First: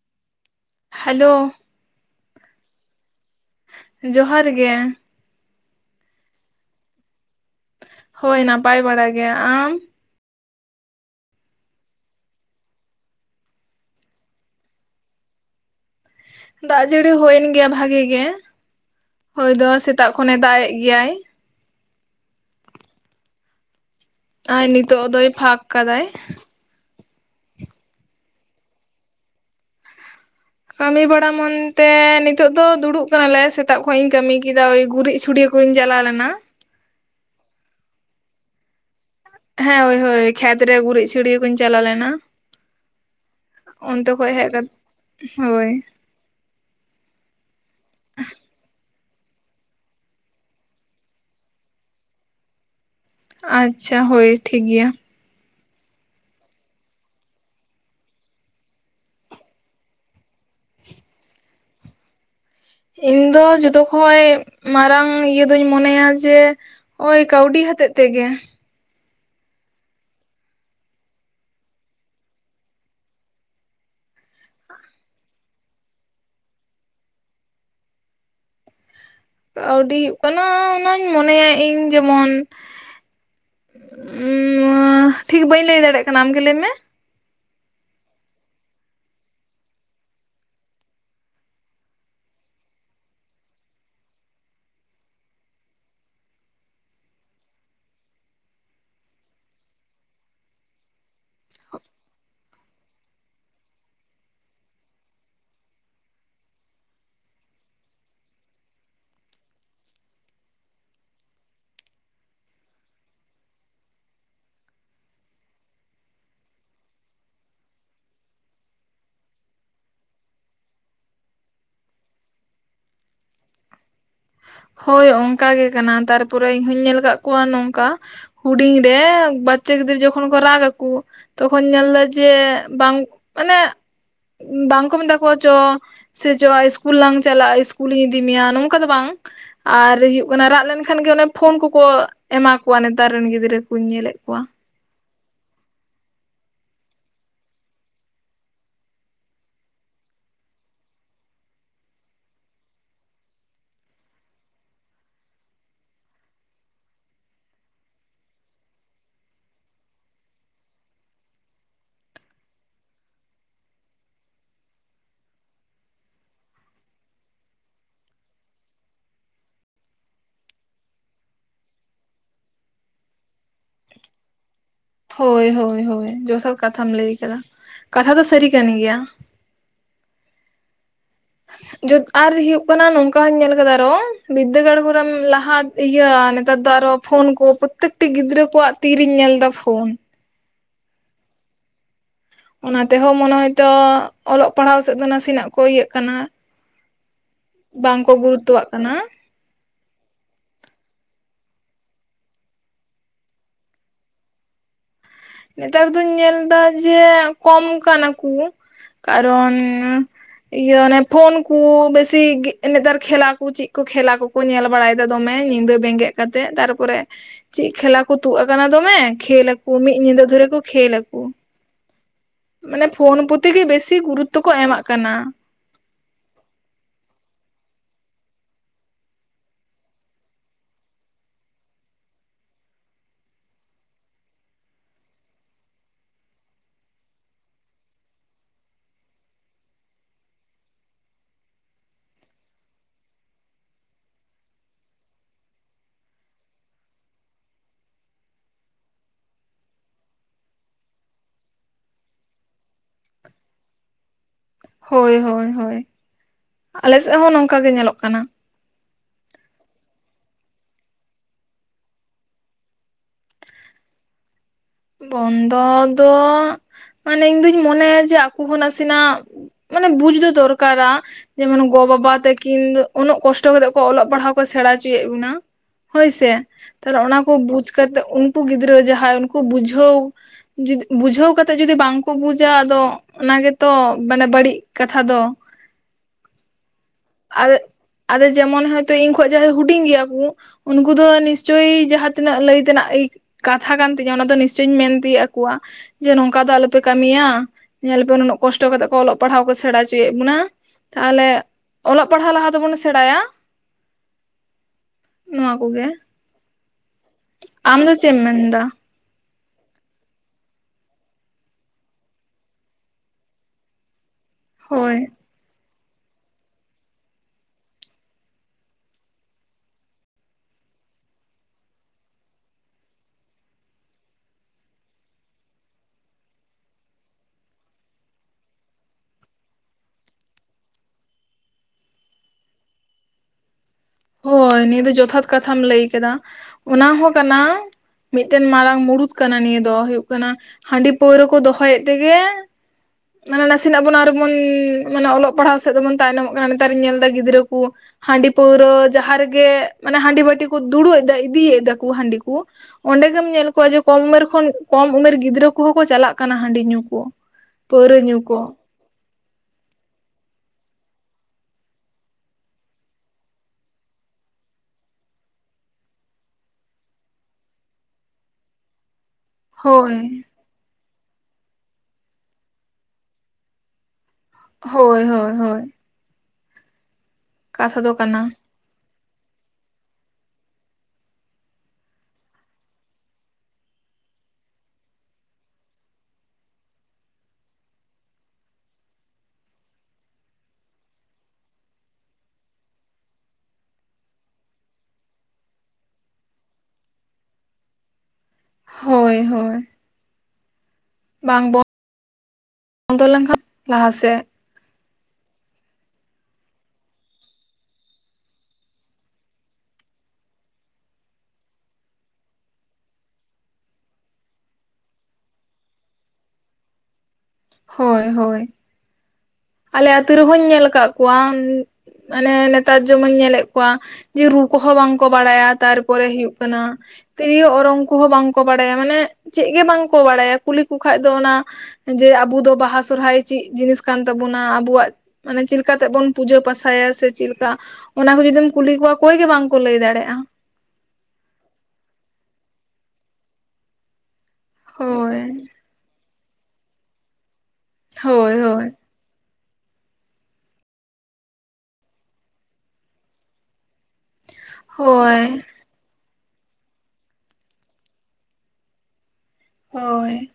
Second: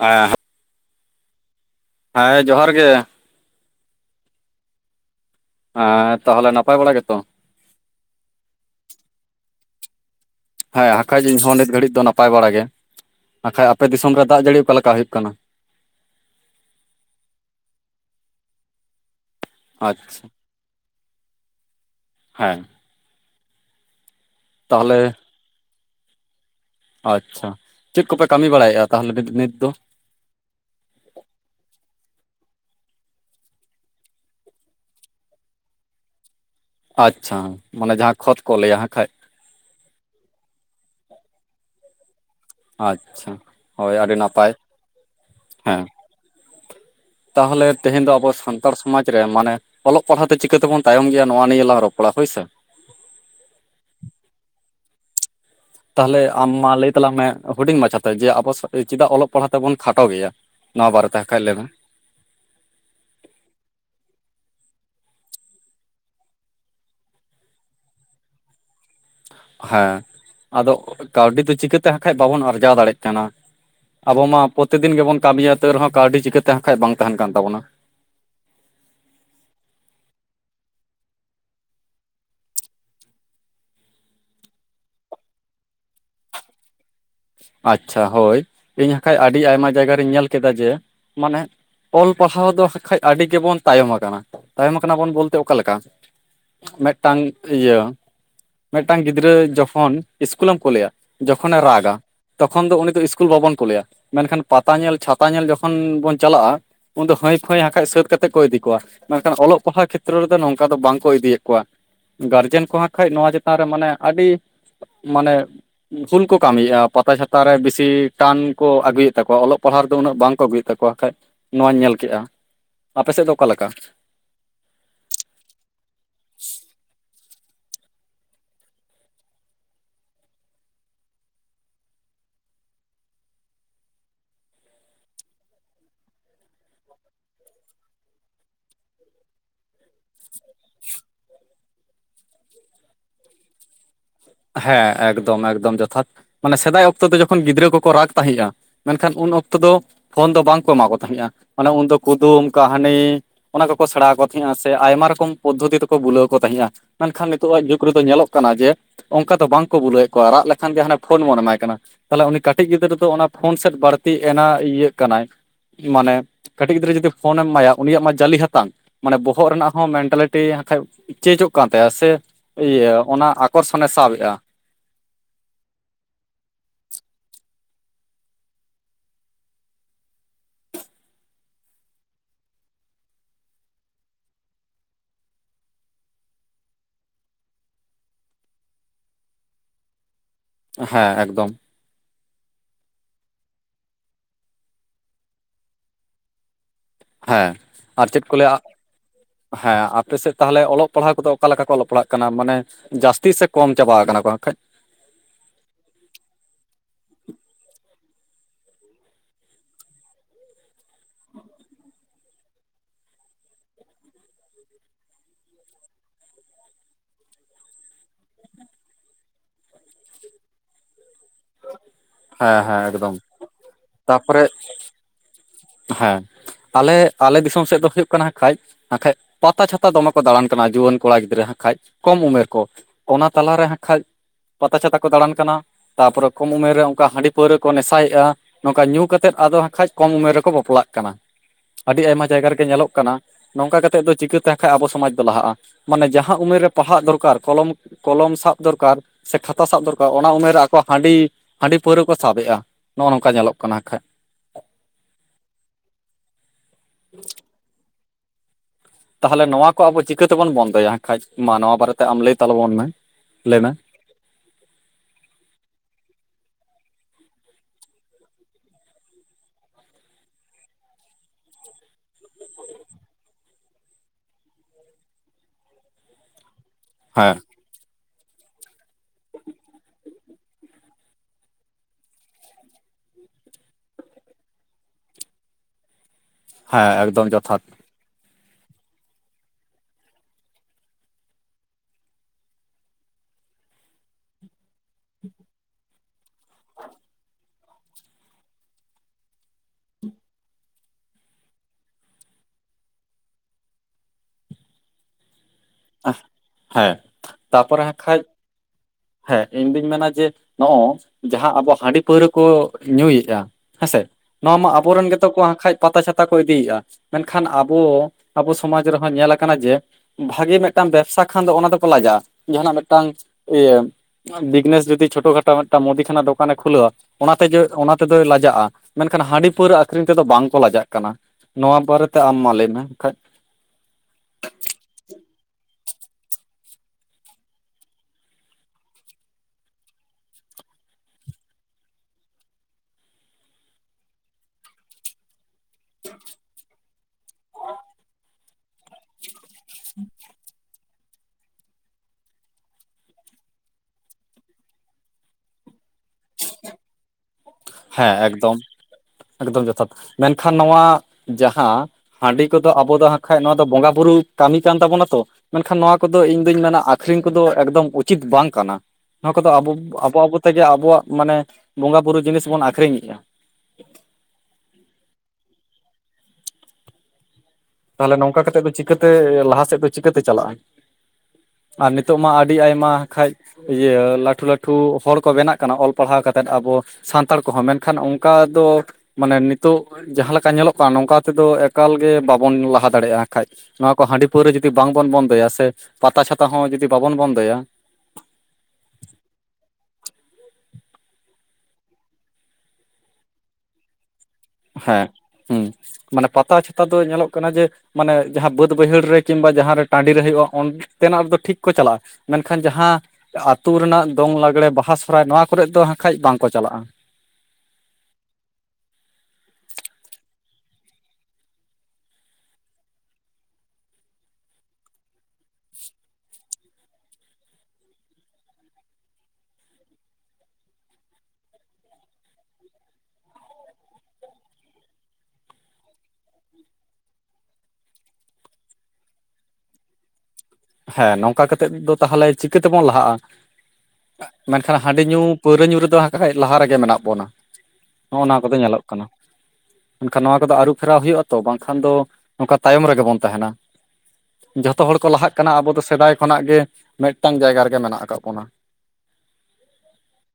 ᱦᱮᱸ ᱦᱮᱞᱳ᱾ ᱦᱮᱸ, ᱡᱚᱦᱟᱨ ᱜᱮ᱾ ᱡᱚᱦᱟᱨ ᱜᱮ᱾ ᱦᱮᱸ ᱛᱟᱦᱚᱞᱮ ᱱᱟᱯᱟᱭ ᱵᱟᱲᱟ ᱜᱮᱛᱚ? ᱦᱳᱭ ᱱᱟᱯᱟᱭ ᱵᱟᱲᱟ ᱜᱮ᱾ ᱟᱢ? ᱦᱮᱸ ᱦᱟᱸᱜ ᱠᱷᱟᱡ ᱤᱧᱦᱚᱸ ᱱᱤᱛ ᱜᱷᱟᱹᱲᱤᱡ ᱫᱚ ᱱᱟᱯᱟᱭ ᱵᱟᱲᱟ ᱜᱮ᱾ ᱟᱪᱷᱟ, ᱟᱯᱮ ᱫᱤᱥᱚᱢ ᱨᱮ ᱫᱟᱜ ᱡᱟᱹᱲᱤ ᱚᱠᱟ ᱞᱮᱠᱟ ᱦᱩᱭᱩᱜ ᱠᱟᱱᱟ? ᱫᱟᱜ ᱡᱟᱹᱲᱤ ᱦᱩᱭᱮᱱ ᱜᱮᱭᱟ ᱵᱷᱟᱜᱤ ᱜᱮ ᱦᱩᱭ ᱫᱚ ᱥᱮᱛᱟᱜ ᱟᱪᱪᱷᱟ ᱠᱷᱚᱱᱮ ᱫᱟᱜ ᱮᱫ ᱜᱮᱭᱟᱭ᱾ ᱦᱮᱸ ᱟᱨ ᱛᱟᱦᱚᱞᱮ ᱱᱤᱛᱳᱜ ᱫᱚᱭ ᱯᱷᱟᱸᱠ ᱠᱟᱫᱟᱭ᱾ ᱟᱪᱪᱷᱟ, ᱪᱮᱫ ᱠᱚᱯᱮ ᱠᱟᱹᱢᱤ ᱵᱟᱲᱟᱭᱮᱜ-ᱟ ᱛᱟᱦᱞᱮ ᱱᱤᱛ ᱫᱚ? ᱠᱟᱹᱢᱤ ᱵᱟᱲᱟ ᱢᱮᱱᱛᱮ ᱱᱤᱛᱚᱜ ᱫᱚ ᱫᱩᱲᱩᱵ ᱠᱟᱱᱟᱞᱮ ᱥᱮᱛᱟᱜ ᱠᱷᱚᱱᱤᱧ ᱠᱟᱹᱢᱤ ᱠᱮᱫᱟ ᱳᱭ ᱜᱩᱨᱤᱡ ᱪᱷᱩᱲᱤᱭᱟᱣ ᱠᱩᱧ ᱪᱟᱞᱟᱣ ᱞᱮᱱᱟ᱾ ᱟᱪᱪᱷᱟ, ᱢᱟᱱᱮ ᱡᱟᱦᱟᱸ ᱠᱷᱚᱛ ᱠᱚ ᱞᱟᱹᱭᱟ ᱦᱟᱸ ᱠᱷᱟᱡ᱾ ᱦᱮᱸ ᱦᱳᱭ ᱦᱳᱭ ᱠᱷᱮᱛᱨᱮ ᱜᱩᱨᱤᱡ ᱪᱷᱩᱲᱤᱭᱟᱹᱣ ᱠᱩᱧ ᱪᱟᱞᱟᱣ ᱞᱮᱱᱟ᱾ ᱟᱪᱪᱷᱟ ᱦᱳᱭ ᱚᱱᱛᱮ ᱟᱹᱰᱤ ᱠᱷᱚᱡ ᱦᱮᱡ ᱱᱟᱯᱟᱭ ᱠᱟᱛᱮ, ᱦᱳᱭ᱾ ᱦᱮᱸ ᱛᱟᱦᱚᱞᱮ ᱛᱮᱦᱮᱧ ᱫᱚ ᱟᱵᱚ ᱥᱟᱱᱛᱟᱲ ᱥᱚᱢᱟᱡᱽ ᱨᱮ ᱢᱟᱱᱮ ᱚᱞᱚᱜ ᱯᱟᱲᱦᱟᱜ ᱛᱮ ᱪᱤᱠᱟᱹᱛᱮᱵᱚᱱ ᱛᱟᱭᱚᱢ ᱜᱮᱭᱟ ᱱᱚᱣᱟ ᱱᱤᱭ ᱞᱟᱝ ᱨᱚᱯᱚᱲᱟ ᱦᱳᱭ ᱥᱮ᱾ ᱟᱪᱪᱷᱟ, ᱦᱳᱭ ᱴᱷᱤᱠ ᱜᱮᱭᱟ᱾ ᱛᱟᱦᱞᱮ ᱟᱢ ᱢᱟ ᱞᱟᱹᱭ ᱛᱟᱞᱟᱝ ᱢᱮ ᱦᱩᱰᱤᱧ ᱢᱟᱪᱷᱟᱛᱮ ᱡᱮ, ᱟᱵᱚ ᱪᱮᱫᱟᱜ ᱚᱞᱚᱜ ᱯᱟᱲᱦᱟᱜ ᱛᱮᱵᱚᱱ ᱠᱷᱟᱴᱚ ᱜᱮᱭᱟ? ᱱᱚᱣᱟ ᱵᱟᱨᱮ ᱛᱮ ᱦᱟᱸ ᱠᱷᱟᱡ ᱞᱟᱹᱭᱢᱮ᱾ ᱤᱧ ᱫᱚ ᱡᱚᱛᱚ ᱠᱷᱚᱡ ᱢᱟᱨᱟᱝ ᱤᱭᱟᱹ ᱫᱩᱧ ᱢᱚᱱᱮᱭᱟ ᱡᱮ, ᱳᱭ ᱠᱟᱹᱣᱰᱤ ᱦᱚᱛᱮᱫ ᱛᱮᱜᱮ᱾ ᱦᱮᱸ ᱟᱫᱚ ᱠᱟᱹᱣᱰᱤ ᱫᱚ ᱪᱤᱠᱟᱹᱛᱮ ᱦᱟᱸᱜ ᱠᱷᱟᱡ ᱵᱟᱵᱚᱱ ᱟᱨᱡᱟᱣ ᱫᱟᱲᱮᱜ ᱠᱟᱱᱟ? ᱟᱵᱚ ᱢᱟ ᱯᱨᱚᱛᱤ ᱫᱤᱱ ᱜᱮᱵᱚᱱ ᱠᱟᱹᱢᱤᱭᱟ, ᱛᱟᱹᱣ ᱨᱮᱦᱚᱸ ᱠᱟᱹᱣᱰᱤ ᱪᱤᱠᱟᱹᱛᱮ ᱦᱟᱸᱜ ᱠᱷᱟᱡ ᱵᱟᱝ ᱛᱟᱦᱮᱱ ᱠᱟᱱ ᱛᱟᱵᱚᱱᱟ? ᱠᱟᱹᱣᱰᱤ ᱚᱱᱟ ᱚᱱᱟᱧ ᱢᱚᱱᱮᱭᱟ ᱤᱧ ᱡᱮᱢᱚᱱ ᱩᱸᱻ ᱴᱷᱤᱠ ᱵᱟᱹᱧ ᱞᱟᱹᱭ ᱫᱟᱲᱮᱭᱟᱜ ᱠᱟᱱᱟ ᱟᱢᱜᱮ ᱞᱟᱹᱭ ᱢᱮ᱾ ᱟᱪᱪᱷᱟ ᱦᱳᱭ, ᱤᱧ ᱦᱟᱸᱜ ᱠᱷᱟᱡ ᱟᱹᱰᱤ ᱟᱭᱢᱟ ᱡᱟᱭᱜᱟ ᱨᱤᱧ ᱧᱮᱞ ᱠᱮᱫᱟ ᱡᱮ, ᱢᱟᱱᱮ ᱚᱞ ᱯᱟᱲᱦᱟᱣ ᱫᱚ ᱦᱟᱸᱜ ᱠᱷᱟᱡ ᱟᱹᱰᱤ ᱜᱮᱵᱚᱱ ᱛᱟᱭᱚᱢ ᱟᱠᱟᱱᱟ᱾ ᱛᱟᱭᱚᱢ ᱟᱠᱟᱱᱟ ᱵᱚᱱ ᱵᱚᱞᱛᱮ ᱚᱠᱟ ᱞᱮᱠᱟ? ᱢᱮᱫᱴᱟᱝ ᱤᱭᱟᱹ ᱢᱮᱫᱴᱟᱝ ᱜᱤᱫᱽᱨᱟᱹ ᱡᱚᱠᱷᱚᱱ ᱤᱥᱠᱩᱞᱮᱢ ᱠᱩᱞᱮᱭᱟ ᱡᱚᱠᱷᱚᱱᱮ ᱨᱟᱜᱟ ᱛᱚᱠᱷᱚᱱ ᱫᱚ ᱩᱱᱤ ᱫᱚ ᱤᱥᱠᱩᱞ ᱵᱟᱵᱚᱱ ᱠᱩᱞᱮᱭᱟ, ᱢᱮᱱᱠᱷᱟᱱ ᱯᱟᱛᱟ ᱧᱮᱞ ᱪᱷᱟᱛᱟ ᱧᱮᱞ ᱡᱚᱠᱷᱚᱱ ᱵᱚᱱ ᱪᱟᱞᱟᱜ-ᱟ ᱩᱱ ᱫᱚ ᱦᱟᱺᱭ ᱯᱷᱟᱺᱭ ᱦᱟᱸᱜ ᱠᱷᱟᱡ ᱥᱟᱹᱛ ᱠᱟᱛᱮᱫ ᱠᱚ ᱤᱫᱤ ᱠᱚᱣᱟ᱾ ᱢᱮᱱᱠᱷᱟᱱ ᱚᱞᱚᱜ ᱯᱟᱲᱦᱟᱜ ᱠᱷᱮᱛᱨᱮ ᱨᱮᱫᱚ ᱱᱚᱝᱠᱟ ᱫᱚ ᱵᱟᱝᱠᱚ ᱤᱫᱤᱭᱮᱫ ᱠᱚᱣᱟ᱾ ᱜᱟᱨᱡᱮᱱ ᱠᱚᱦᱟᱸᱜ ᱠᱷᱟᱱ ᱱᱚᱣᱟ ᱪᱮᱛᱟᱱ ᱨᱮ ᱢᱟᱱᱮ ᱟᱹᱰᱤ ᱢᱟᱱᱮ ᱵᱷᱩᱞ ᱠᱚ ᱠᱟᱹᱢᱤᱭᱮᱜ-ᱟ᱾ ᱯᱟᱛᱟ ᱪᱷᱟᱛᱟ ᱨᱮ ᱵᱤᱥᱤ ᱴᱟᱱ ᱠᱚ ᱟᱹᱜᱩᱭᱮᱫ ᱛᱟᱠᱚᱣᱟ, ᱚᱞᱚᱜ ᱯᱟᱲᱦᱟᱜ ᱨᱮᱫᱚ ᱩᱱᱟᱹᱜ ᱵᱟᱝ ᱠᱚ ᱟᱹᱜᱩᱭᱮᱫ ᱛᱟᱠᱚᱣᱟ ᱦᱟᱸᱜ ᱠᱷᱟᱡ᱾ ᱱᱚᱣᱟᱧ ᱧᱮᱞ ᱠᱮᱜ-ᱟ, ᱟᱯᱮ ᱥᱮᱫ ᱫᱚ ᱚᱠᱟ ᱞᱮᱠᱟ? ᱦᱳᱭ ᱚᱝᱠᱟ ᱜᱮ ᱠᱟᱱᱟ, ᱛᱟᱨᱯᱚᱨᱮ ᱤᱧᱦᱩᱧ ᱧᱮᱞ ᱠᱟᱜ ᱠᱚᱣᱟ ᱱᱚᱝᱠᱟ ᱦᱩᱰᱤᱧ ᱨᱮ ᱵᱟᱪᱪᱟ ᱜᱤᱫᱟᱹᱨ ᱡᱚᱠᱷᱚᱱ ᱠᱚ ᱨᱟᱜᱽ ᱟᱠᱩ ᱛᱚᱠᱷᱚᱱ ᱧᱮᱞᱫᱟ ᱡᱮ ᱵᱟᱝ ᱢᱟᱱᱮ ᱵᱟᱝᱠᱚ ᱢᱮᱛᱟ ᱠᱚᱣᱟ ᱪᱚ ᱥᱮ ᱪᱚ ᱤᱥᱠᱩᱞ ᱞᱟᱝ ᱪᱟᱞᱟᱜ-ᱟ ᱥᱠᱩᱞᱤᱧ ᱤᱫᱤ ᱢᱮᱭᱟ ᱱᱚᱝᱠᱟ ᱫᱚ ᱵᱟᱝ ᱟᱨ ᱦᱩᱭᱩᱜ ᱠᱟᱱᱟ ᱨᱟᱜ ᱞᱮᱱᱠᱷᱟᱱ ᱜᱮ ᱚᱱᱮ ᱯᱷᱳᱱ ᱠᱚᱠᱚ ᱮᱢᱟ ᱠᱚᱣᱟ ᱱᱮᱛᱟᱨ ᱨᱮᱱ ᱜᱤᱫᱽᱨᱟᱹ ᱠᱩᱧ ᱧᱮᱞᱮᱫ ᱠᱚᱣᱟ᱾ ᱦᱮᱸ ᱮᱠᱫᱚᱢ ᱮᱠᱫᱚᱢ ᱡᱚᱛᱷᱟᱛ, ᱢᱟᱱᱮ ᱥᱮᱫᱟᱭ ᱚᱠᱛᱚ ᱫᱚ ᱡᱚᱠᱷᱚᱱ ᱜᱤᱫᱽᱨᱟᱹ ᱠᱚᱠᱚ ᱨᱟᱜᱽ ᱛᱟᱦᱮᱸᱡ-ᱟ ᱢᱮᱱᱠᱷᱟᱱ ᱩᱱ ᱚᱠᱛᱚ ᱫᱚ ᱯᱷᱳᱱ ᱫᱚ ᱵᱟᱝᱠᱚ ᱮᱢᱟ ᱠᱚ ᱛᱟᱦᱮᱸᱜ-ᱟ ᱢᱟᱱᱮ ᱩᱱᱫᱚ ᱠᱩᱫᱩᱢ ᱠᱟᱹᱦᱽᱱᱤ ᱚᱱᱟ ᱠᱚᱠᱚ ᱥᱮᱬᱟ ᱟᱠᱚ ᱛᱟᱦᱮᱸᱜ-ᱟ ᱥᱮ ᱟᱭᱢᱟ ᱨᱚᱠᱚᱢ ᱯᱚᱫᱽᱫᱷᱚᱛᱤ ᱛᱮᱠᱚ ᱵᱩᱞᱟᱹᱣ ᱠᱚ ᱛᱟᱦᱮᱸᱜ-ᱟ ᱢᱮᱱᱠᱷᱟᱱ ᱱᱤᱛᱚᱜ ᱟᱜ ᱡᱩᱜᱽ ᱨᱮᱫᱚ ᱧᱮᱞᱚᱜ ᱠᱟᱱᱟ ᱡᱮ ᱚᱱᱠᱟ ᱫᱚ ᱵᱟᱝᱠᱚ ᱵᱩᱞᱟᱹᱣᱮᱫ ᱠᱚᱣᱟ ᱨᱟᱜ ᱞᱮᱠᱷᱟᱱ ᱜᱮ ᱦᱟᱱᱮ ᱯᱷᱳᱱ ᱵᱚᱱ ᱮᱢᱟᱭ ᱠᱟᱱᱟ ᱛᱟᱦᱚᱞᱮ ᱩᱱᱤ ᱠᱟᱹᱴᱤᱡ ᱜᱤᱫᱽᱨᱟᱹ ᱫᱚ ᱚᱱᱟ ᱯᱷᱳᱱ ᱥᱮᱫ ᱵᱟᱹᱲᱛᱤ ᱮᱱᱟ ᱤᱭᱟᱹᱜ ᱠᱟᱱᱟᱭ ᱢᱟᱱᱮ ᱠᱟᱹᱴᱤᱡ ᱜᱤᱫᱽᱨᱟᱹ ᱡᱩᱫᱤ ᱯᱷᱳᱱᱮ ᱮᱢᱟᱭᱟ ᱩᱱᱤᱭᱟᱜ ᱢᱟ ᱡᱟᱹᱞᱤ ᱦᱟᱛᱟᱝ ᱢᱟᱱᱮ ᱵᱚᱦᱚᱜ ᱨᱮᱱᱟᱜ ᱦᱚᱸ ᱢᱮᱱᱴᱟᱞᱤᱴᱤ ᱦᱟᱜᱠᱷᱟᱡ ᱪᱮᱧᱡᱚᱜ ᱠᱟᱱ ᱛᱟᱭᱟ ᱥᱮ ᱤᱭᱟᱹ ᱚᱱᱟ ᱟᱠᱚᱨᱥᱚᱱᱮ ᱥᱟᱵ ᱮᱫ-ᱟ ᱦᱳᱭ ᱦᱳᱭ ᱦᱳᱭ ᱡᱚᱛᱷᱟᱛ ᱠᱟᱛᱷᱟᱢ ᱞᱟᱹᱭ ᱟᱠᱟᱫᱟ ᱠᱟᱛᱷᱟ ᱫᱚ ᱥᱟᱹᱨᱤ ᱠᱟᱱ ᱜᱮᱭᱟ ᱟᱨ ᱦᱳᱭᱳᱜ ᱠᱟᱱᱟ ᱱᱚᱝᱠᱟ ᱦᱚᱧ ᱧᱮᱞ ᱟᱠᱟᱫᱟ ᱟᱨᱚ ᱵᱤᱫᱽᱫᱟᱹᱜᱟᱲ ᱠᱚᱨᱮᱢ ᱞᱟᱦᱟ ᱤᱭᱟᱹ ᱱᱮᱛᱟᱨ ᱫᱚ ᱟᱨᱚ ᱯᱷᱳᱱ ᱠᱚ ᱯᱨᱚᱛᱛᱮᱠᱴᱤ ᱜᱤᱫᱽᱨᱟᱹ ᱠᱚᱣᱟᱜ ᱛᱤᱨᱮᱧ ᱧᱮᱞ ᱮᱫᱟ ᱯᱷᱳᱱ ᱦᱮᱸ ᱮᱠᱫᱚᱢ ᱚᱱᱟ ᱛᱮᱦᱚᱸ ᱢᱚᱱᱮ ᱦᱚᱭᱛᱚ ᱚᱞᱚᱜ ᱯᱟᱲᱦᱟᱣ ᱥᱮᱫ ᱫᱚ ᱱᱟᱥᱮᱱᱟᱜ ᱠᱚ ᱤᱭᱟᱹᱜ ᱠᱟᱱᱟ ᱦᱮᱸ ᱟᱨ ᱵᱟᱝᱠᱚ ᱪᱮᱫ ᱠᱚ ᱞᱟᱹᱭᱟ ᱜᱩᱨᱩᱛᱛᱚᱣᱟᱜ ᱠᱟᱱᱟ ᱦᱮᱸ ᱟᱯᱮ ᱥᱮᱫ ᱛᱟᱦᱚᱞᱮ ᱚᱞᱚᱜ ᱯᱟᱲᱦᱟᱣ ᱠᱚᱫᱚ ᱚᱠᱟ ᱞᱮᱠᱟ ᱠᱚ ᱚᱞᱚᱜ ᱯᱟᱲᱦᱟᱜ ᱠᱟᱱᱟ ᱢᱟᱱᱮ ᱡᱟᱹᱥᱛᱤ ᱥᱮ ᱠᱚᱢ ᱪᱟᱵᱟ ᱠᱟᱱᱟ ᱠᱚ ᱦᱟᱸᱠᱷᱟᱡ ᱾ ᱱᱮᱛᱟᱨ ᱫᱩᱧ ᱧᱮᱞ ᱮᱫᱟ ᱡᱮ ᱠᱚᱢ ᱠᱟᱱᱟ ᱠᱚ ᱠᱟᱨᱚᱱ ᱾ ᱤᱭᱟᱹ ᱚᱱᱮ ᱯᱷᱳᱱ ᱠᱚ ᱵᱮᱥᱤ ᱱᱮᱛᱟᱨ ᱠᱷᱮᱞᱟ ᱠᱚ ᱪᱮᱫ ᱠᱚ ᱠᱷᱮᱞᱟ ᱠᱚ ᱠᱚ ᱧᱮᱞ ᱵᱟᱲᱟᱭᱮᱫᱟ ᱫᱚᱢᱮ ᱧᱤᱫᱟᱹ ᱵᱮᱸᱜᱮᱫ ᱠᱟᱛᱮᱫ ᱛᱟᱨᱯᱚᱨᱮ ᱾ ᱪᱮᱫ ᱠᱷᱮᱞᱟ ᱠᱚ ᱛᱩᱫ ᱟᱠᱟᱱᱟ ᱫᱚᱢᱮ ᱠᱷᱮᱞᱟ ᱟᱠᱩ ᱢᱤᱫ ᱧᱤᱫᱟᱹ ᱫᱷᱚᱨᱮ ᱠᱚ ᱠᱷᱮᱞᱟᱠᱚ ᱾ ᱦᱮᱸ ᱦᱮᱸ ᱢᱟᱱᱮ ᱮᱠᱫᱚᱢ ᱯᱷᱳᱱ ᱯᱨᱚᱛᱤ ᱜᱮ ᱵᱮᱥᱤ ᱜᱩᱨᱩᱛᱛᱚ ᱛᱟᱯᱚᱨᱮ ᱠᱚ ᱮᱢᱟᱜ ᱠᱟᱱᱟ ᱾ ᱦᱮᱸ ᱟᱞᱮ ᱟᱞᱮ ᱫᱤᱥᱚᱢ ᱥᱮᱫ ᱫᱚ ᱦᱩᱭᱩᱜ ᱠᱟᱱᱟ ᱠᱷᱟᱡ ᱦᱟᱸᱠᱷᱟᱡ ᱯᱟᱛᱟ ᱪᱷᱟᱛᱟ ᱫᱚᱢᱮ ᱠᱚ ᱫᱟᱲᱟᱱ ᱠᱟᱱᱟ ᱡᱩᱣᱟᱹᱱ ᱠᱚᱲᱟ ᱜᱤᱫᱽᱨᱟᱹ ᱦᱟᱸᱠᱷᱟᱡ ᱠᱚᱢ ᱩᱢᱮᱨ ᱠᱚ ᱾ ᱚᱱᱟ ᱛᱟᱞᱟᱨᱮ ᱦᱟᱸᱠᱦᱟᱡ ᱯᱟᱛᱟ ᱪᱷᱟᱛᱟ ᱠᱚ ᱫᱟᱲᱟᱱ ᱠᱟᱱᱟ ᱾ ᱛᱟᱯᱚᱨᱮ ᱠᱚᱢ ᱩᱢᱮᱨ ᱨᱮ ᱚᱱᱠᱟ ᱦᱟᱺᱰᱤ ᱯᱟᱹᱣᱨᱟᱹ ᱠᱚ ᱱᱮᱥᱟᱭᱮᱫᱼᱟ, ᱱᱚᱝᱠᱟ ᱧᱩ ᱠᱟᱛᱮᱫ ᱟᱫᱚ ᱦᱟᱸᱠᱷᱟᱡ ᱠᱚᱢ ᱩᱢᱮᱨ ᱨᱮ ᱠᱚ ᱵᱟᱯᱞᱟᱜ ᱠᱟᱱᱟ ᱟᱹᱰᱤ ᱟᱭᱢᱟ ᱡᱟᱭᱜᱟ ᱨᱮᱜᱮ ᱧᱮᱞᱚᱜ ᱠᱟᱱᱟ ᱾ ᱱᱚᱝᱠᱟ ᱠᱟᱛᱮᱫ ᱫᱚ ᱪᱤᱠᱟᱹᱛᱮ ᱦᱟᱸᱠᱷᱟᱡ ᱟᱵᱚ ᱥᱚᱢᱟᱡᱽ ᱫᱚ ᱞᱟᱦᱟᱜᱼᱟ ᱾ ᱢᱟᱱᱮ ᱡᱟᱦᱟᱸ ᱩᱢᱮᱨ ᱨᱮ ᱯᱟᱲᱦᱟᱜ ᱫᱚᱨᱠᱟᱨ, ᱠᱚᱞᱚᱢ ᱠᱚᱞᱚᱢ ᱥᱟᱵ ᱫᱚᱨᱠᱟᱨ ᱥᱮ ᱠᱷᱟᱛᱟ ᱥᱟᱵ ᱫᱚᱨᱠᱟᱨ, ᱚᱱᱟ ᱩᱢᱮᱨ ᱨᱮ ᱟᱠᱚ ᱦᱟᱺᱰᱤ ᱦᱟᱺᱰᱤ ᱯᱟᱹᱣᱨᱟᱹ ᱠᱚ ᱥᱟᱵ ᱮᱫᱼᱟ ᱾ ᱱᱚᱜᱼᱚ ᱱᱚᱝᱠᱟ ᱧᱮᱞᱚᱜ ᱠᱟᱱᱟ ᱦᱠᱠᱷᱟᱡ ᱾ ᱦᱳᱭ ᱦᱳᱭ ᱦᱳᱭ ᱟᱞᱮᱥᱮᱫ ᱦᱚᱸ ᱱᱚᱝᱠᱟ ᱜᱮ ᱧᱮᱞᱚᱜ ᱠᱟᱱᱟ ᱾ ᱛᱟᱦᱚᱞᱮ ᱱᱚᱣᱟ ᱠᱚ ᱟᱵᱚ ᱪᱤᱠᱟᱹ ᱛᱮᱵᱚᱱ ᱵᱚᱱᱫᱚᱭᱟ ᱠᱷᱟᱡ ᱢᱟ ᱱᱚᱣᱟ ᱵᱟᱨᱮᱛᱮ ᱟᱢ ᱞᱟᱹᱭ ᱛᱟᱞᱵᱚᱱ ᱢᱮ ᱞᱟᱹᱭ ᱢᱮ? ᱵᱚᱱᱫᱚ ᱫᱚ ᱢᱟᱱᱮ ᱤᱧᱫᱩᱧ ᱢᱚᱱᱮᱭᱟ ᱡᱮ ᱟᱠᱚ ᱦᱚᱸ ᱱᱟᱥᱮᱱᱟᱜ ᱢᱟᱱᱮ ᱵᱩᱡ ᱫᱚ ᱫᱚᱨᱠᱟᱨᱟ ᱾ ᱡᱮᱢᱚᱱ ᱜᱚ ᱵᱟᱵᱟ ᱛᱟᱹᱠᱤᱱ ᱩᱱᱟᱹᱜ ᱠᱚᱥᱴᱚ ᱠᱟᱛᱮᱜ ᱠᱚ ᱚᱞᱚᱜ ᱯᱟᱲᱦᱟᱜ ᱠᱚ ᱥᱮᱬᱟ ᱦᱚᱪᱚᱭᱮᱫ ᱵᱤᱱᱟ ᱾ ᱦᱳᱭᱥᱮ ᱛᱟᱦᱞᱮ ᱚᱱᱟ ᱠᱚ ᱦᱮᱸ ᱵᱩᱡᱽ ᱠᱟᱛᱮᱫ ᱩᱱᱠᱩ ᱜᱤᱫᱽᱨᱟᱹ ᱡᱟᱦᱟᱸᱭ ᱩᱱᱠᱩ ᱵᱩᱡᱷᱟᱹᱣ ᱡᱩᱫ ᱵᱩᱡᱷᱟᱹᱣ ᱠᱟᱛᱮᱜ ᱡᱩᱫᱤ ᱵᱟᱝᱠᱚ ᱵᱩᱡᱟ ᱟᱫᱚ ᱚᱱᱟ ᱜᱮᱛᱚ ᱢᱟᱱᱮ ᱵᱟᱹᱲᱤᱡ ᱠᱟᱛᱷᱟ ᱫᱚ ᱾ ᱦᱮᱸ ᱾ ᱟ ᱟᱫᱚ ᱡᱮᱢᱚᱱ ᱦᱚᱭᱛᱳ ᱤᱧ ᱠᱷᱚᱱ ᱡᱟᱦᱟᱸᱭ ᱦᱩᱰᱤᱧ ᱜᱮᱭᱟ ᱠᱚ ᱩᱱᱠᱩ ᱫᱚ ᱱᱤᱥᱪᱳᱚᱭ ᱡᱟᱦᱟᱸᱛᱤᱱᱟᱹᱜ ᱞᱟᱹᱭ ᱛᱮᱱᱟᱜ ᱠᱟᱛᱷᱟ ᱠᱟᱱ ᱛᱤᱧᱟᱹ ᱚᱱᱟ ᱫᱚ ᱱᱤᱥᱪᱚᱭᱤᱧ ᱢᱮᱱ ᱛᱮᱭᱳᱜ ᱟᱠᱚᱣᱟ ᱾ ᱡᱮ ᱱᱚᱝᱠᱟ ᱫᱚ ᱟᱞᱚᱯᱮ ᱠᱟᱹᱢᱤᱭᱟ ᱧᱮᱞᱯᱮ ᱱᱩᱱᱟᱹᱜ ᱠᱚᱥᱴᱚ ᱠᱟᱛᱮᱜ ᱠᱚ ᱚᱞᱚᱜ ᱯᱟᱲᱦᱟᱜ ᱠᱚ ᱥᱮᱲᱟ ᱦᱚᱪᱚᱭᱮᱫ ᱵᱚᱱᱟ ᱾ ᱛᱟᱦᱚᱞᱮ ᱚᱞᱚᱜ ᱯᱟᱲᱦᱟᱜ ᱞᱟᱦᱟ ᱛᱮᱵᱚᱱ ᱥᱮᱲᱟᱭᱟ ᱱᱚᱣᱟ ᱠᱚᱜᱮ ᱦᱮᱸ ᱾ ᱟᱢ ᱛᱟᱯᱚᱨᱮ ᱫᱚ ᱦᱟᱸᱜ ᱪᱮᱫ ᱮᱢ ᱠᱷᱟᱡ ᱢᱮᱱᱫᱟ? ᱦᱮᱸ ᱤᱧ ᱫᱩᱧ ᱢᱮᱱᱟ ᱡᱮ ᱱᱚ-ᱚ ᱡᱟᱦᱟᱸ ᱟᱵᱚ ᱦᱟᱺᱰᱤ ᱯᱟᱹᱣᱨᱟᱹ ᱠᱚ ᱧᱩᱭᱮᱫᱼᱟ ᱾ ᱦᱮᱸᱥᱮ ᱱᱚᱣᱟ ᱢᱟ ᱦᱳᱭ ᱟᱵᱚᱨᱮᱱ ᱜᱮᱛᱚ ᱠᱚ ᱦᱟᱸᱠᱷᱟᱡ ᱯᱟᱛᱟ ᱪᱷᱟᱛᱟ ᱠᱚ ᱤᱫᱤᱭᱮᱫᱼᱟ ᱾ ᱢᱮᱱᱠᱷᱟᱱ ᱟᱵᱚ ᱟᱵᱚ ᱥᱚᱢᱟᱡᱽ ᱨᱮᱦᱚᱸ ᱧᱮᱞ ᱠᱟᱱᱟ ᱡᱮ ᱵᱷᱟᱜᱮ ᱢᱤᱫᱴᱟᱝ ᱵᱮᱵᱥᱟ ᱠᱷᱟᱱ ᱫᱚ ᱚᱱᱟ ᱫᱚᱠᱚ ᱞᱟᱡᱟᱜᱼᱟ ᱾ ᱡᱟᱦᱟᱱᱟᱜ ᱢᱤᱫᱴᱟᱝ ᱤᱭᱟᱹ ᱵᱤᱜᱱᱮᱥ ᱡᱩᱫᱤ ᱪᱷᱳᱴᱳ ᱠᱷᱟᱴᱚ ᱢᱤᱫᱴᱟᱝ ᱢᱩᱫᱤ ᱠᱷᱟᱱᱟ ᱫᱚᱠᱟᱱᱮ ᱠᱷᱩᱞᱟᱹᱣᱟ ᱾ ᱚᱱᱟᱛᱮᱫᱚ ᱚᱱᱟᱛᱮᱫᱚᱭ ᱞᱟᱡᱟᱜᱼᱟ ᱾ ᱢᱮᱱᱠᱷᱟᱱ ᱦᱟᱺᱰᱤ ᱯᱟᱹᱣᱨᱟᱹ ᱟᱹᱠᱷᱨᱤᱧ ᱛᱮᱫᱚ ᱵᱟᱝᱠᱚ ᱞᱟᱡᱟᱜ ᱠᱟᱱᱟ ᱾ ᱱᱚᱣᱟ ᱵᱟᱨᱮᱛᱮ ᱟᱢ ᱢᱟ ᱞᱟᱹᱭᱢᱮ, ᱵᱟᱠᱷᱟᱡ! ᱦᱳᱭ ᱱᱤᱭᱟᱹ ᱫᱚ ᱡᱚᱛᱷᱟᱛ ᱠᱟᱛᱷᱟᱢ ᱞᱟᱹᱭ ᱠᱮᱫᱟ ᱚᱱᱟ ᱦᱚᱸ ᱠᱟᱱᱟ ᱾ ᱢᱤᱫᱴᱮᱱ ᱢᱟᱨᱟᱝ ᱢᱩᱲᱩᱫ ᱠᱟᱱᱟ ᱱᱤᱭᱟᱹ ᱫᱚ ᱦᱩᱭᱩᱜ ᱠᱟᱱᱟ ᱾ ᱦᱟᱺᱰᱤ ᱯᱟᱹᱣᱨᱟᱹ ᱠᱚ ᱫᱚᱦᱚᱭᱮᱫ ᱛᱮᱜᱮ ᱢᱟᱱᱮ ᱱᱟᱥᱮᱱᱟᱜ ᱵᱚᱱ ᱟᱨ ᱵᱚᱱ ᱢᱮᱸ ᱚᱞᱚᱜ ᱯᱟᱲᱦᱟᱣ ᱥᱮᱫ ᱫᱚᱵᱚᱱ ᱛᱟᱭᱱᱚᱢᱚᱜ ᱠᱟᱱᱟ ᱾ ᱱᱮᱛᱟᱨᱤᱧ ᱧᱮᱞ ᱮᱫᱟ ᱜᱤᱫᱽᱨᱟᱹ ᱠᱩ ᱦᱟᱺᱰᱤ ᱯᱟᱹᱣᱨᱟᱹ ᱟᱨᱜᱮ ᱢᱟᱱᱮ ᱦᱟᱺᱰᱤ ᱵᱟᱹᱴᱤ ᱠᱚ ᱫᱩᱲᱩᱵ ᱮᱫᱟ ᱤᱫᱤᱭᱮᱫ ᱫᱟᱠᱚ ᱦᱟᱺᱰᱤ ᱠᱩ ᱾ ᱚᱸᱰᱮ ᱜᱮᱢ ᱧᱮᱞ ᱠᱚᱣᱟ, ᱡᱮ ᱠᱚᱢ ᱩᱢᱮᱨ ᱠᱷᱚᱱ ᱠᱚᱢ ᱩᱢᱮᱨ ᱜᱤᱫᱽᱨᱟᱹ ᱠᱚᱦᱚᱸ ᱠᱚ ᱪᱟᱞᱟᱜ ᱠᱟᱱᱟ ᱦᱟᱺᱰᱤ ᱧᱩ ᱠᱩ ᱾ [unintelligible] ᱦᱮᱸ ᱮᱠᱫᱚᱢ ᱮᱠᱫᱚᱢ ᱡᱚᱛᱷᱟᱛ, ᱢᱮᱱᱠᱷᱟᱱ ᱱᱚᱣᱟ ᱡᱟᱦᱟᱸ ᱦᱟᱺᱰᱤ ᱠᱚᱫᱚ ᱟᱵᱚ ᱫᱚ ᱦᱟᱸᱜ ᱠᱷᱟᱡ, ᱱᱚᱣᱟ ᱫᱚ ᱵᱚᱸᱜᱟ ᱵᱩᱨᱩ ᱠᱟᱹᱢᱤ ᱠᱟᱱ ᱛᱟᱵᱚᱱᱟ ᱛᱚ, ᱢᱮᱱᱠᱷᱟᱱ ᱱᱚᱣᱟ ᱠᱚᱫᱚ ᱤᱧ ᱫᱩᱧ ᱢᱮᱱᱟ ᱟᱠᱷᱨᱤᱧ ᱠᱚᱫᱚ ᱮᱠᱫᱚᱢ ᱩᱪᱤᱛ ᱵᱟᱝ ᱠᱟᱱᱟ ᱾ ᱱᱚᱣᱟ ᱠᱚᱫᱚ ᱟᱵᱚ ᱦᱳᱭ ᱟᱵᱚ ᱟᱵᱚ ᱛᱮᱜᱮ ᱟᱵᱚᱣᱟᱜ ᱢᱟᱱᱮ ᱵᱚᱸᱜᱟ ᱵᱩᱨᱩ ᱡᱤᱱᱤᱥ ᱵᱚᱱ ᱟᱠᱷᱨᱤᱧᱮᱜᱼᱟ ᱾ ᱦᱳᱭ ᱦᱳᱭ ᱦᱳᱭ ᱾ ᱫᱚ ᱛᱟᱦᱞᱮ ᱠᱟᱱᱟ ᱱᱚᱝᱠᱟ ᱠᱟᱛᱮᱜ ᱫᱚ ᱪᱤᱠᱟᱹᱛᱮ ᱞᱟᱦᱟ ᱥᱮᱫ ᱫᱚ ᱪᱤᱠᱟᱹᱛᱮ ᱪᱟᱞᱟᱜᱼᱟ ᱟᱨ ᱱᱤᱛᱚᱜ ᱢᱟ ᱟᱹᱰᱤ ᱟᱭᱢᱟ ᱠᱷᱟᱡ ᱤᱭᱟᱹ ᱞᱟᱹᱴᱩ ᱞᱟᱹᱴᱩ ᱦᱚᱲ ᱠᱚ ᱵᱮᱱᱟᱜ ᱠᱟᱱᱟ ᱚᱞ ᱯᱟᱲᱦᱟᱣ ᱠᱟᱛᱮᱫ ᱟᱵᱚ ᱥᱟᱱᱛᱟᱲ ᱠᱚᱦᱚᱸ ᱢᱮᱱᱠᱷᱟᱱ ᱚᱱᱠᱟ ᱫᱚ ᱢᱟᱱᱮ ᱱᱤᱛᱚᱜ ᱡᱟᱦᱟᱸ ᱞᱮᱠᱟ ᱧᱮᱞᱚᱜ ᱠᱟᱱᱟ ᱱᱚᱝᱠᱟ ᱛᱮᱫᱚ ᱮᱠᱟᱞᱜᱮ ᱵᱟᱵᱚᱱ ᱞᱟᱦᱟ ᱫᱟᱲᱮᱭᱟᱜᱼᱟ ᱠᱷᱟᱱᱡ ᱱᱚᱣᱟ ᱠᱚ ᱦᱟᱺᱰᱤ ᱯᱟᱹᱣᱨᱟᱹ ᱡᱩᱫᱤ ᱵᱟᱝᱵᱚᱱ ᱵᱚᱱᱫᱚᱮᱭᱟ ᱥᱮ ᱯᱟᱛᱟ ᱪᱷᱟᱛᱟ ᱦᱚᱸ ᱡᱩᱫᱤ ᱵᱟᱵᱚᱱ ᱵᱚᱱᱫᱚᱭᱟ ᱦᱳᱭ ᱦᱳᱭ ᱵᱟᱝ ᱵᱚᱱᱫᱚ ᱞᱮᱱᱠᱷᱟᱱ ᱞᱟᱦᱟ ᱥᱮᱫ ᱦᱮᱸ ᱦᱩᱸ ᱢᱟᱱᱮ ᱯᱟᱛᱟ ᱪᱷᱟᱛᱟ ᱫᱚ ᱧᱮᱞᱚᱜ ᱠᱟᱱᱟ ᱡᱮ ᱢᱟᱱᱮ ᱡᱟᱦᱟᱸ ᱵᱟᱹᱫ ᱵᱟᱹᱭᱦᱟᱹᱲ ᱨᱮ ᱠᱤᱢᱵᱟ ᱡᱟᱦᱟᱸ ᱨᱮ ᱴᱟᱺᱰᱤ ᱨᱮ ᱦᱩᱭᱩᱜᱼᱟ ᱛᱮᱱᱟᱜ ᱫᱚ ᱴᱷᱤᱠ ᱠᱚ ᱪᱟᱞᱟᱜᱼᱟ ᱢᱮᱱᱠᱷᱟᱱ ᱡᱟᱦᱟᱸ ᱟᱹᱛᱩ ᱨᱮᱱᱟᱜ ᱫᱚᱝ ᱞᱟᱜᱽᱲᱮ ᱵᱟᱦᱟ ᱥᱚᱨᱚᱦᱟᱭ ᱱᱚᱣᱟ ᱠᱚᱨᱮᱫ ᱫᱚ ᱦᱟᱠᱷᱟᱡ ᱵᱟᱝᱠᱚ ᱪᱟᱞᱟᱜᱼᱟ ᱦᱳᱭ ᱦᱳᱭ ᱟᱞᱮ ᱟᱛᱩ ᱨᱮᱦᱚᱸᱧ ᱧᱮᱞ ᱟᱠᱟᱫ ᱠᱚᱣᱟ ᱢᱟᱱᱮ ᱱᱮᱛᱟᱨ ᱡᱚᱢ ᱦᱚᱧ ᱧᱮᱞᱮᱫ ᱠᱚᱣᱟ ᱡᱮ ᱨᱩ ᱠᱚᱦᱚᱸ ᱵᱟᱝᱠᱚ ᱵᱟᱲᱟᱭᱟ ᱛᱟᱨᱯᱚᱨᱮ ᱦᱩᱭᱩᱜ ᱠᱟᱱᱟ ᱛᱤᱨᱭᱳ ᱚᱨᱚᱝ ᱠᱚᱦᱚᱸ ᱵᱟᱝ ᱠᱚ ᱵᱟᱲᱟᱭᱟ ᱢᱟᱱᱮ ᱪᱮᱫ ᱜᱮ ᱵᱟᱝᱠᱚ ᱵᱟᱲᱟᱭᱟ ᱠᱩᱞᱤ ᱠᱚ ᱠᱷᱟᱡ ᱫᱚ ᱚᱱᱟ ᱡᱮ ᱟᱵᱚ ᱫᱚ ᱵᱟᱦᱟ ᱥᱚᱨᱚᱦᱟᱭ ᱪᱮᱫ ᱡᱤᱱᱤᱥ ᱠᱟᱱ ᱛᱟᱵᱚᱱᱟ ᱟᱵᱚᱣᱟᱜ ᱢᱟᱱᱮ ᱪᱮᱫ ᱠᱟᱛᱮ ᱵᱚᱱ ᱯᱩᱡᱟᱹ ᱯᱟᱥᱟᱭᱟ ᱥᱮ ᱪᱮᱫᱠᱟ ᱚᱱᱟ ᱠᱚ ᱡᱩᱫᱤᱢ ᱠᱩᱞᱤ ᱠᱚᱣᱟ ᱚᱠᱚᱭ ᱜᱮ ᱵᱟᱝ ᱠᱚ ᱞᱟᱹᱭ ᱫᱟᱲᱮᱭᱟᱜᱼᱟ ᱦᱮᱸ ᱱᱚᱝᱠᱟ ᱠᱟᱛᱮᱜ ᱫᱚ ᱛᱟᱦᱚᱞᱮ ᱪᱤᱠᱟᱹ ᱛᱮᱵᱚᱱ ᱞᱟᱦᱟᱜᱼᱟ ᱢᱮᱱᱠᱷᱟᱱ ᱦᱟᱺᱰᱤ ᱦᱳᱭ ᱧᱩ ᱯᱟᱹᱣᱨᱟᱹ ᱧᱩ ᱨᱮ ᱫᱚ ᱦᱟᱸᱜ ᱞᱟᱦᱟ ᱨᱮᱜᱮ ᱢᱮᱱᱟᱜ ᱵᱚᱱᱟ ᱱᱚᱜᱼ ᱦᱳᱭ ᱱᱚᱣᱟ ᱠᱚᱫᱚ ᱦᱳᱭ ᱧᱮᱞᱚᱜ ᱠᱟᱱᱟ ᱢᱮᱱᱠᱷᱟᱱ ᱱᱚᱣᱟ ᱠᱚᱫᱚ ᱟᱹᱨᱩ ᱯᱷᱮᱨᱟᱣ ᱦᱩᱭᱩᱜᱼᱟ ᱛᱚ ᱵᱟᱝᱠᱷᱟᱱ ᱫᱚ ᱱᱚᱝᱠᱟ ᱛᱟᱭᱚᱢ ᱨᱮᱜᱮ ᱵᱚᱱ ᱛᱟᱦᱮᱸᱱᱟ ᱡᱷᱚᱛᱚ ᱦᱚᱲ ᱠᱚ ᱦᱳᱭ ᱞᱟᱦᱟᱜ ᱠᱟᱱᱟ ᱟᱵᱚ ᱫᱚ ᱥᱮᱫᱟᱭ ᱠᱷᱚᱱᱟᱜ ᱜᱮ ᱢᱤᱫᱴᱟᱝ ᱡᱟᱭᱜᱟ ᱨᱮᱜᱮ ᱢᱮᱱᱟᱜ ᱟᱠᱟᱜ ᱵᱚᱱᱟ ᱦᱳᱭ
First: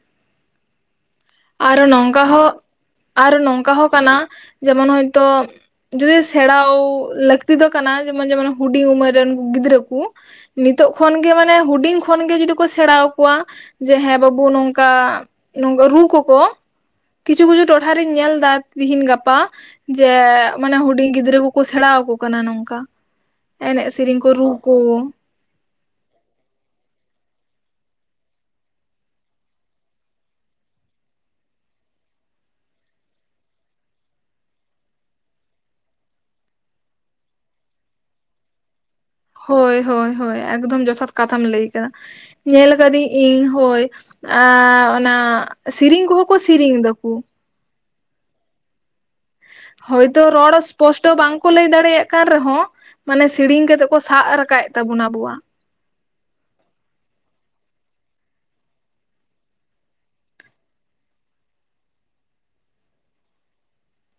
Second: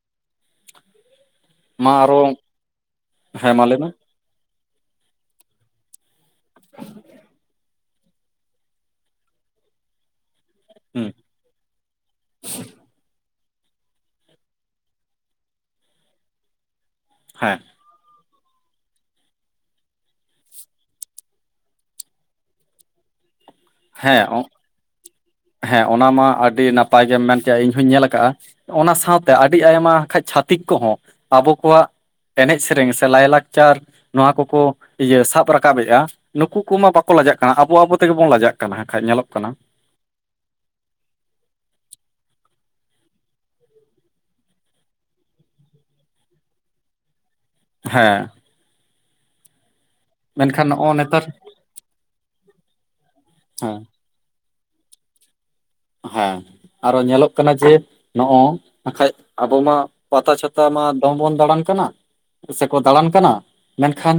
ᱟᱨ ᱢᱟ ᱟᱨᱚ ᱱᱚᱝᱠᱟ ᱦᱚᱸ ᱟᱨ ᱦᱮᱸ ᱢᱟ ᱱᱚᱝᱠᱟ ᱞᱟᱹᱭ ᱢᱮ ᱦᱚᱸ ᱠᱟᱱᱟ ᱡᱮᱢᱚᱱ ᱦᱚᱭᱛᱳ ᱡᱫᱤ ᱥᱮᱬᱟᱣ ᱞᱟᱹᱠᱛᱤ ᱫᱚ ᱠᱟᱱᱟ ᱡᱮᱢᱚᱱ ᱡᱮᱢᱚᱱ ᱦᱩᱰᱤᱧ ᱩᱢᱮᱨ ᱨᱮᱱ ᱜᱤᱫᱽᱨᱟᱹ ᱠᱩ ᱱᱤᱛᱚᱜ ᱦᱩᱸ ᱠᱷᱚᱱᱜᱮ ᱢᱟᱱᱮ ᱦᱩᱰᱤᱧ ᱠᱷᱚᱱᱜᱮ ᱡᱩᱫᱤ ᱠᱚ ᱥᱮᱬᱟ ᱟᱠᱚᱣᱟ ᱡᱮ ᱦᱮᱸ ᱵᱟᱹᱵᱩ ᱱᱚᱝᱠᱟᱝ ᱨᱩ ᱠᱚᱠᱚ ᱠᱤᱪᱷᱩ ᱦᱮᱸ ᱠᱤᱪᱷᱩ ᱴᱚᱴᱷᱟ ᱴᱷᱟ ᱨᱤᱧ ᱧᱮᱞ ᱮᱫᱟ ᱛᱤᱦᱤᱱ ᱜᱟᱯᱟ ᱡᱮ ᱢᱟᱱᱮ ᱦᱩᱰᱤᱧ ᱜᱤᱫᱽᱨᱟᱹ ᱠᱚᱠᱚ ᱥᱮᱬᱟ ᱟᱠᱚ ᱠᱟᱱᱟ ᱱᱚᱝᱠᱟ ᱮᱱᱮᱡ ᱥᱮᱨᱮᱧ ᱦᱮᱸ ᱠᱚ ᱨᱩ ᱠᱚ, ᱦᱮᱸ ᱚᱱᱟ ᱢᱟ ᱟᱹᱰᱤ ᱱᱟᱯᱟᱭ ᱜᱮᱢ ᱢᱮᱱ ᱠᱮᱫ-ᱟ ᱤᱧ ᱦᱚᱧ ᱧᱮᱞ ᱠᱟᱜᱼᱟ ᱚᱱᱟ ᱥᱟᱶᱛᱮ ᱟᱹᱰᱤ ᱟᱭᱢᱟ ᱠᱷᱟᱱᱡ ᱪᱷᱟᱹᱛᱤᱠ ᱠᱚᱦᱚᱸ ᱟᱵᱚ ᱠᱚᱣᱟᱜ ᱮᱱᱮᱡ ᱥᱮᱨᱮᱧ ᱥᱮ ᱞᱟᱭᱼᱞᱟᱠᱪᱟᱨ ᱱᱚᱣᱟ ᱠᱚᱠᱚ ᱤᱭᱟᱹ ᱥᱟᱵ ᱨᱟᱠᱟᱵ ᱮᱫᱼᱟ ᱱᱩᱠᱩ ᱠᱚᱢᱟ ᱵᱟᱠᱚ ᱞᱟᱡᱟᱜ ᱠᱟᱱᱟ ᱟᱵᱚ ᱟᱵᱚ ᱛᱮᱜᱮ ᱵᱚᱱ ᱞᱟᱡᱟᱜ ᱠᱟᱱᱟ ᱠᱟᱱᱟ ᱦᱟᱸᱜ ᱠᱷᱟᱱ ᱧᱮᱞᱚᱜ ᱠᱟᱱᱟ ᱦᱳᱭ ᱦᱳᱭ ᱦᱳᱭ ᱮᱠᱫᱚᱢ ᱡᱚᱛᱷᱟᱛ ᱠᱟᱛᱷᱟᱢ ᱞᱟᱹᱭ ᱠᱮᱫᱟ ᱧᱮᱞ ᱠᱟᱹᱫᱟᱹᱧ ᱤᱧ ᱦᱳᱭ ᱟᱻ ᱚᱱᱟ ᱥᱤᱨᱤᱧ ᱠᱚᱦᱚᱸ ᱠᱚ ᱥᱮᱤᱨᱧ ᱫᱟᱠᱚ ᱦᱮᱸ ᱦᱳᱭᱛᱚ ᱨᱚᱲ ᱢᱮᱱᱠᱷᱟᱱ ᱱᱚᱜᱼᱚ ᱥᱯᱚᱥᱴᱚ ᱱᱮᱛᱟᱨ ᱵᱟᱝᱠᱚ ᱞᱟᱹᱭ ᱫᱟᱲᱮᱭᱟᱜ ᱠᱟᱱ ᱨᱮᱦᱚᱸ ᱢᱟᱱᱮ ᱥᱮᱲᱤᱧ ᱦᱮᱸ ᱠᱟᱛᱮ ᱠᱚ ᱥᱟᱵ ᱨᱟᱠᱟᱵᱮᱫ ᱛᱟᱵᱚᱱᱟ ᱟᱵᱚᱣᱟᱜ᱾ ᱦᱮᱸ ᱟᱨᱚ ᱧᱮᱞᱚᱜ ᱠᱟᱱᱟ ᱡᱮ ᱱᱚᱜᱼᱚ ᱟᱸᱠᱷᱟᱡ ᱟᱵᱚ ᱢᱟ ᱯᱟᱛᱟ ᱪᱷᱟᱛᱟ ᱢᱟ ᱫᱚᱢ ᱵᱚᱱ ᱫᱟᱬᱟᱱ ᱠᱟᱱᱟ ᱥᱮᱠᱚ ᱫᱟᱬᱟᱱ ᱠᱟᱱᱟ ᱢᱮᱱᱠᱷᱟᱱ